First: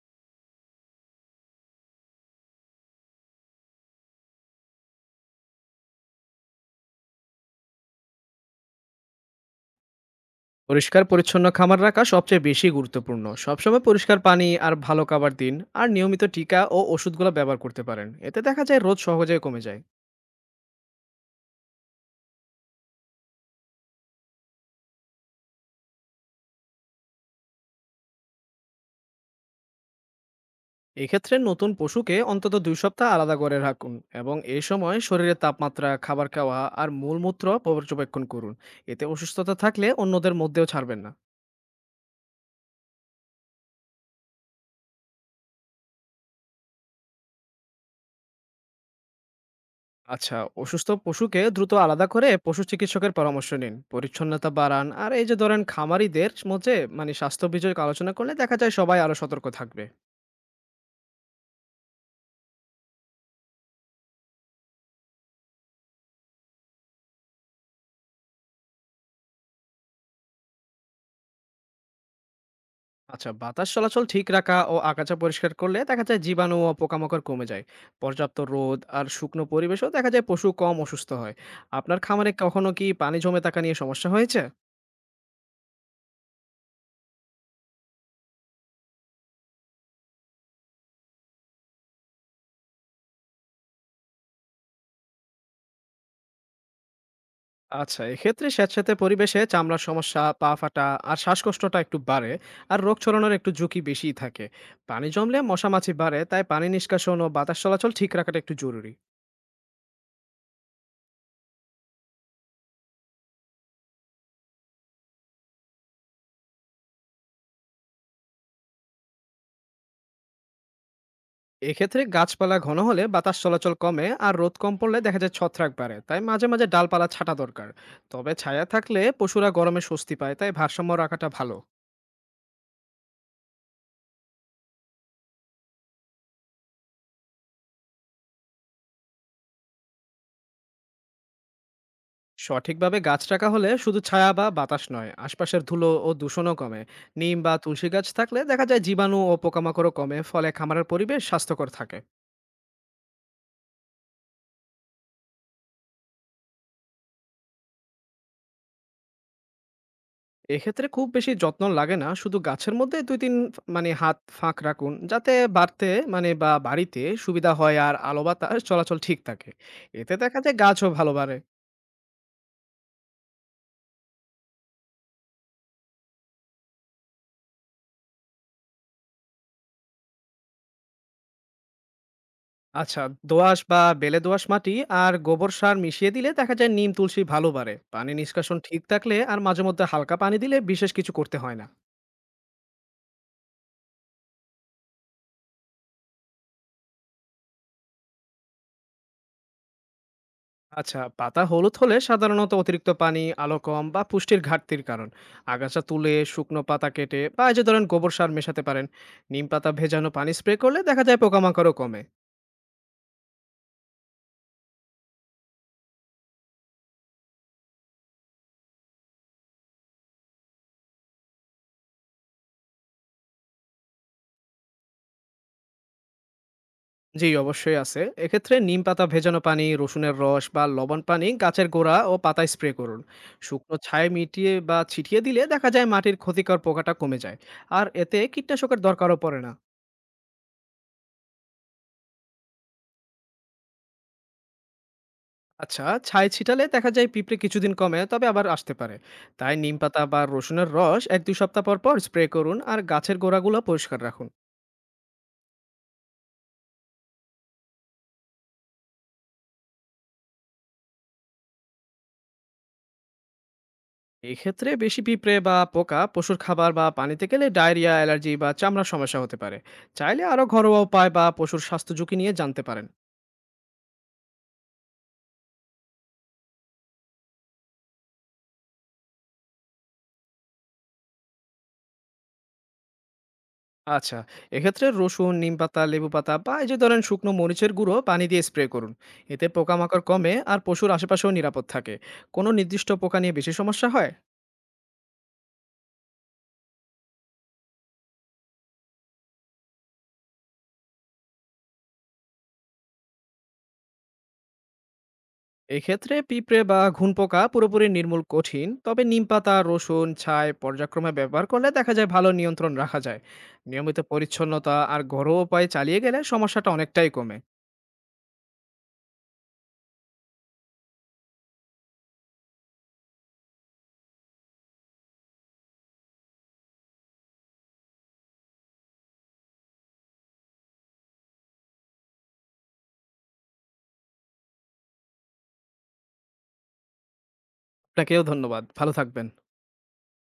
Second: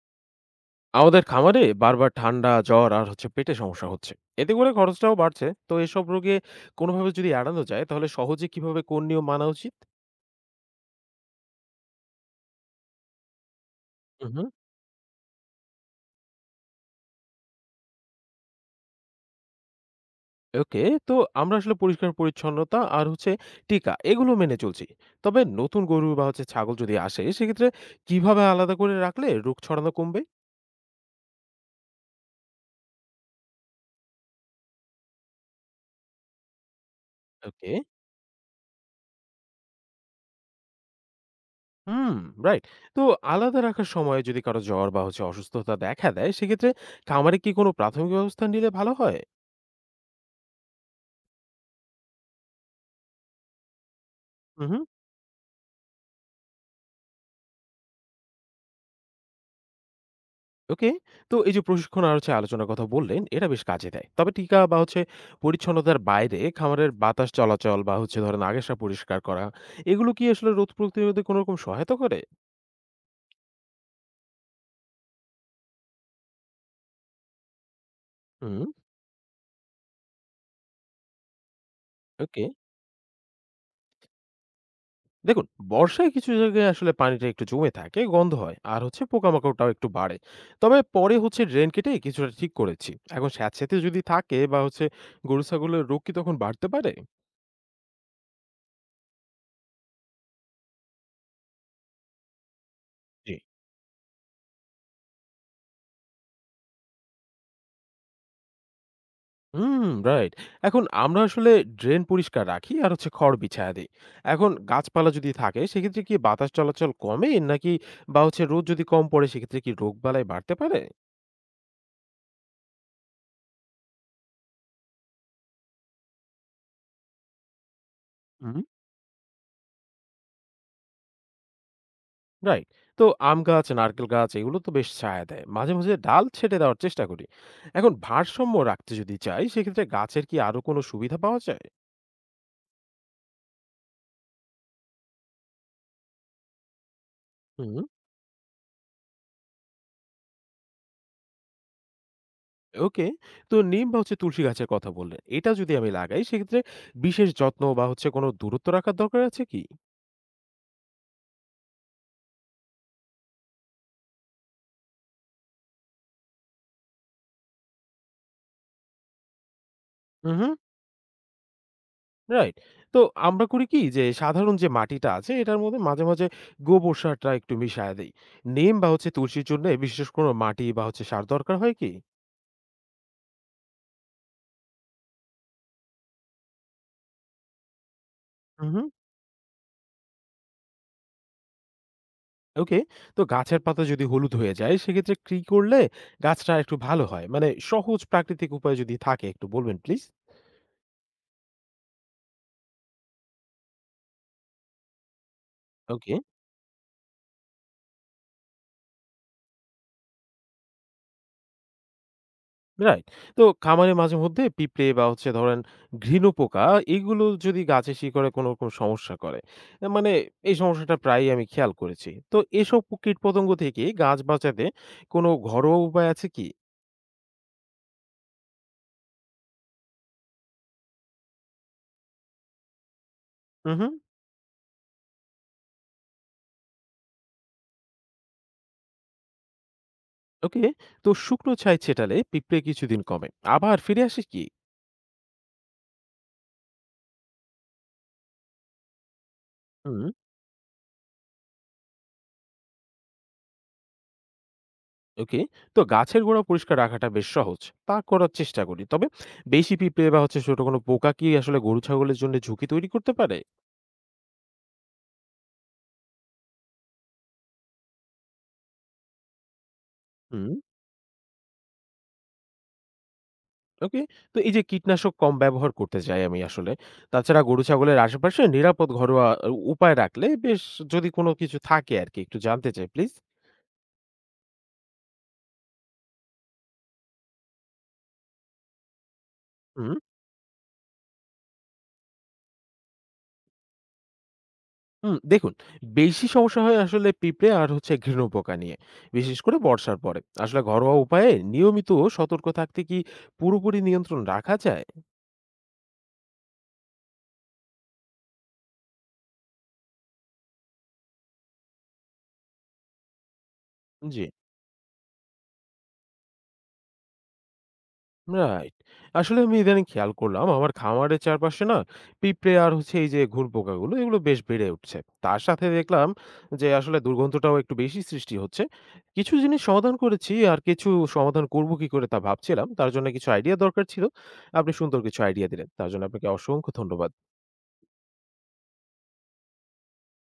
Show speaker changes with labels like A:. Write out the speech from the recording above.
A: আমাদের খামারে বারবার ঠান্ডা জ্বর আর হচ্ছে পেটে সমস্যা হচ্ছে। এতে করে খরচটাও বাড়ছে। তো এসব রোগে কোনোভাবে যদি এড়ানো যায় তাহলে সহজে কিভাবে কোন নিয়ম মানা উচিত?
B: পরিষ্কার পরিচ্ছন্ন খামার রাখা সবচেয়ে বেশি গুরুত্বপূর্ণ, সবসময় পরিষ্কার
A: হুম।
B: পানি আর ভালো খাবার দিন। আর নিয়মিত টিকা ও ওষুধগুলো ব্যবহার করতে পারেন, এতে দেখা যায় রোদ সহজেই কমে যায়।
A: ওকে। তো আমরা আসলে পরিষ্কার পরিচ্ছন্নতা আর হচ্ছে টিকা এগুলো মেনে চলছি। তবে নতুন গরু বা হচ্ছে ছাগল যদি আসে সেক্ষেত্রে কিভাবে আলাদা করে রাখলে রোগ ছড়ানো কমবে?
B: এক্ষেত্রে নতুন পশুকে অন্তত ২ সপ্তাহ আলাদা করে রাখুন এবং এই সময় শরীরের তাপমাত্রা, খাবার খাওয়া আর মূলমূত্র
A: ওকে।
B: পর্যবেক্ষণ করুন। এতে অসুস্থতা থাকলে অন্যদের মধ্যেও ছাড়বেন না।
A: হুম। রাইট। তো আলাদা রাখার সময় যদি কারো জ্বর বা হচ্ছে অসুস্থতা দেখা দেয় সেক্ষেত্রে খামারে কি কোনো প্রাথমিক ব্যবস্থা নিলে ভালো হয়?
B: আচ্ছা, অসুস্থ পশুকে দ্রুত আলাদা করে পশু চিকিৎসকের পরামর্শ নিন, পরিচ্ছন্নতা
A: হুম।
B: বাড়ান আর এই যে ধরেন খামারিদের মধ্যে মানে স্বাস্থ্য বিষয়ক আলোচনা করলে দেখা যায় সবাই আরো সতর্ক থাকবে।
A: ওকে। তো এই যে প্রশিক্ষণ আর হচ্ছে আলোচনার কথা বললেন, এটা বেশ কাজে দেয়। তবে টিকা বা হচ্ছে পরিচ্ছন্নতার বাইরে খামারের বাতাস চলাচল বা হচ্ছে ধরেন আগাছা পরিষ্কার করা, এগুলো কি আসলে রোগ প্রতিরোধে কোনো রকম সহায়তা করে?
B: আচ্ছা, বাতাস চলাচল ঠিক রাখা ও আগাছা পরিষ্কার করলে দেখা যায় জীবাণু ও পোকামাকড় কমে যায়। পর্যাপ্ত
A: হুম,
B: রোদ আর শুকনো পরিবেশও দেখা যায় পশু কম অসুস্থ হয়। আপনার খামারে
A: ওকে।
B: কখনো কি পানি জমে থাকা নিয়ে সমস্যা হয়েছে?
A: দেখুন, বর্ষায় কিছু জায়গায় আসলে পানিটা একটু জমে থাকে, গন্ধ হয়, আর হচ্ছে পোকামাকড়টাও একটু বাড়ে। তবে পরে ড্রেন কেটে কিছুটা ঠিক করেছি। এখন স্যাঁতসেঁতে যদি থাকে বা হচ্ছে গরু ছাগলের রোগ কি তখন বাড়তে পারে?
B: আচ্ছা, এক্ষেত্রে স্যাঁতস্যাঁতে পরিবেশে চামড়ার সমস্যা, পা ফাটা আর শ্বাসকষ্টটা একটু বাড়ে। আর রোগ ছড়ানোর
A: জি।
B: একটু ঝুঁকি বেশিই থাকে। পানি জমলে মশা মাছি বাড়ে, তাই পানি নিষ্কাশন ও বাতাস চলাচল ঠিক রাখাটা একটু জরুরি।
A: হুম, রাইট। এখন আমরা আসলে ড্রেন পরিষ্কার রাখি আর হচ্ছে খড় বিছায়া দেই। এখন গাছপালা যদি থাকে সেক্ষেত্রে কি বাতাস চলাচল কমে, নাকি বা হচ্ছে রোদ যদি কম পড়ে সেক্ষেত্রে কি রোগবালাই বাড়তে পারে?
B: এক্ষেত্রে গাছপালা ঘন হলে বাতাস চলাচল কমে আর রোদ কম পড়লে দেখা যায় ছত্রাক বাড়ে, তাই মাঝে মাঝে ডালপালা ছাঁটা দরকার। তবে
A: হুম।
B: ছায়া থাকলে পশুরা গরমে স্বস্তি পায়, তাই ভারসাম্য রাখাটা ভালো।
A: রাইট। তো আম গাছ, নারকেল গাছ এগুলো তো বেশ ছায়া দেয়। মাঝে, মাঝে ডাল ছেঁটে দেওয়ার চেষ্টা করি। এখন ভারসাম্য রাখতে যদি চাই সেক্ষেত্রে গাছের কি আরো কোনো সুবিধা পাওয়া যায়?
B: সঠিকভাবে গাছ রাখা হলে শুধু ছায়া বা বাতাস নয়, আশপাশের ধুলো ও দূষণও কমে। নিম বা
A: হুম।
B: তুলসী গাছ থাকলে দেখা যায় জীবাণু ও পোকামাকড়ও কমে, ফলে খামারের পরিবেশ স্বাস্থ্যকর থাকে।
A: ওকে। তো নিম বা হচ্ছে তুলসী গাছের কথা বললেন। এটা যদি আমি লাগাই সেক্ষেত্রে বিশেষ যত্ন বা হচ্ছে কোনো দূরত্ব রাখার দরকার আছে কি?
B: এক্ষেত্রে খুব বেশি যত্ন লাগে না। শুধু গাছের মধ্যে ২-৩ ফা মানে হাত ফাঁক রাখুন। যাতে বাড়তে মানে বা বাড়িতে সুবিধা হয় আর আলো বাতাস চলাচল ঠিক থাকে। এতে দেখা
A: হুম।
B: যায় গাছও ভালো বাড়ে।
A: রাইট। তো আমরা করি কি যে সাধারণ যে মাটিটা আছে এটার মধ্যে মাঝে, মাঝে গোবর সারটা একটু মিশায়া দেই। নিম বা হচ্ছে তুলসীর জন্যে বিশেষ কোনো মাটি বা হচ্ছে সার দরকার হয় কি?
B: আচ্ছা, দোআঁশ বা বেলে দোআঁশ মাটি আর গোবর সার মিশিয়ে দিলে দেখা যায় নিম, তুলসী ভালো বাড়ে। পানি নিষ্কাশন ঠিক
A: উহু।
B: থাকলে আর মাঝে মধ্যে হালকা পানি দিলে বিশেষ কিছু করতে হয় না।
A: ওকে। তো গাছের পাতা যদি হলুদ হয়ে যায় সেক্ষেত্রে কি করলে গাছটা একটু ভালো হয়? মানে সহজ প্রাকৃতিক উপায় যদি থাকে একটু বলবেন প্লিজ?
B: আচ্ছা, পাতা হলুদ হলে সাধারণত অতিরিক্ত পানি, আলো কম বা পুষ্টির ঘাটতির কারণ। আগাছা তুলে
A: ওকে।
B: শুকনো পাতা কেটে বা এই যে ধরেন গোবর সার মেশাতে পারেন। নিম পাতা ভেজানো পানি স্প্রে করলে দেখা যায় পোকামাকড়ও কমে।
A: রাইট। তো খামারে মাঝেমধ্যে পিঁপড়ে বা হচ্ছে ধরেন ঘৃণ পোকা এইগুলো যদি গাছে শিকড়ে কোনো রকম সমস্যা করে, এ মানে এই সমস্যাটা প্রায়ই আমি খেয়াল করেছি। তো এসব কীটপতঙ্গ থেকে গাছ বাঁচাতে কোনো ঘরোয়া উপায় আছে কি?
B: জি, অবশ্যই আছে। এক্ষেত্রে নিম পাতা ভেজানো পানি, রসুনের রস বা লবণ পানি গাছের গোড়া ও পাতায় স্প্রে করুন। শুকনো
A: উহু,
B: ছায় মিটিয়ে বা ছিটিয়ে দিলে দেখা যায় মাটির ক্ষতিকর পোকাটা কমে যায়। আর এতে কীটনাশকের দরকারও পড়ে না।
A: ওকে। তো শুকনো ছাই ছেটালে পিঁপড়ে কিছুদিন কমে। আবার ফিরে আসে কি?
B: আচ্ছা, ছাই ছিটালে দেখা যায় পিঁপড়ে কিছুদিন কমে, তবে আবার আসতে পারে। তাই নিমপাতা
A: হুম,
B: বা রসুনের রস ১-২ সপ্তাহ পর, পর স্প্রে করুন আর গাছের গোড়াগুলো পরিষ্কার রাখুন।
A: ওকে। তো গাছের গোড়া পরিষ্কার রাখাটা বেশ সহজ। তা করার চেষ্টা করি। তবে বেশি পিঁপড়ে বা হচ্ছে ছোট কোনো পোকা কি আসলে গরু-ছাগলের জন্য ঝুঁকি তৈরি করতে পারে?
B: এক্ষেত্রে বেশি পিঁপড়ে বা পোকা পশুর খাবার বা পানিতে গেলে ডায়রিয়া, অ্যালার্জি বা চামড়ার সমস্যা হতে পারে। চাইলে আরও
A: হুম।
B: ঘরোয়া উপায় বা পশুর স্বাস্থ্য ঝুঁকি নিয়ে জানতে পারেন।
A: ওকে। তো এই যে কীটনাশক কম ব্যবহার করতে চাই আমি আসলে। তাছাড়া গরু ছাগলের আশেপাশে নিরাপদ ঘরোয়া উপায় রাখলে বেশ, যদি কোনো কিছু থাকে আরকি একটু জানতে চাই প্লিজ?
B: আচ্ছা, এক্ষেত্রে রসুন, নিমপাতা, লেবু পাতা বা এই যে ধরেন শুকনো মরিচের গুঁড়ো পানি দিয়ে স্প্রে করুন। এতে
A: হুম,
B: পোকামাকড় কমে আর পশুর আশেপাশেও নিরাপদ থাকে। কোনো নির্দিষ্ট পোকা নিয়ে বেশি সমস্যা হয়?
A: হুম। দেখুন, বেশি সমস্যা হয় আসলে পিঁপড়ে আর হচ্ছে ঘৃণ পোকা নিয়ে। বিশেষ করে বর্ষার পরে। আসলে ঘরোয়া উপায়ে নিয়মিত সতর্ক থাকতে কি পুরোপুরি নিয়ন্ত্রণ রাখা যায়?
B: এক্ষেত্রে পিঁপড়ে বা ঘুনপোকা পুরোপুরি নির্মূল কঠিন, তবে নিমপাতা, রসুন, ছাই পর্যায়ক্রমে ব্যবহার করলে দেখা যায় ভালো নিয়ন্ত্রণ রাখা যায়। নিয়মিত
A: জি।
B: পরিচ্ছন্নতা আর ঘরোয়া উপায় চালিয়ে গেলে সমস্যাটা অনেকটাই কমে।
A: রাইট। আসলে আমি ইদানিং খেয়াল করলাম আমার খামারের চারপাশে না পিঁপড়ে আর হচ্ছে এই যে ঘুরপোকাগুলো এগুলো বেশ বেড়ে উঠছে। তার সাথে দেখলাম যে আসলে দুর্গন্ধটাও একটু বেশি সৃষ্টি হচ্ছে। কিছু জিনিস সমাধান করেছি আর কিছু সমাধান করব কি করে তা ভাবছিলাম। তার জন্য কিছু আইডিয়া দরকার ছিল। আপনি সুন্দর কিছু আইডিয়া দিলেন। তার জন্য আপনাকে অসংখ্য ধন্যবাদ।
B: আপনাকেও ধন্যবাদ, ভালো থাকবেন।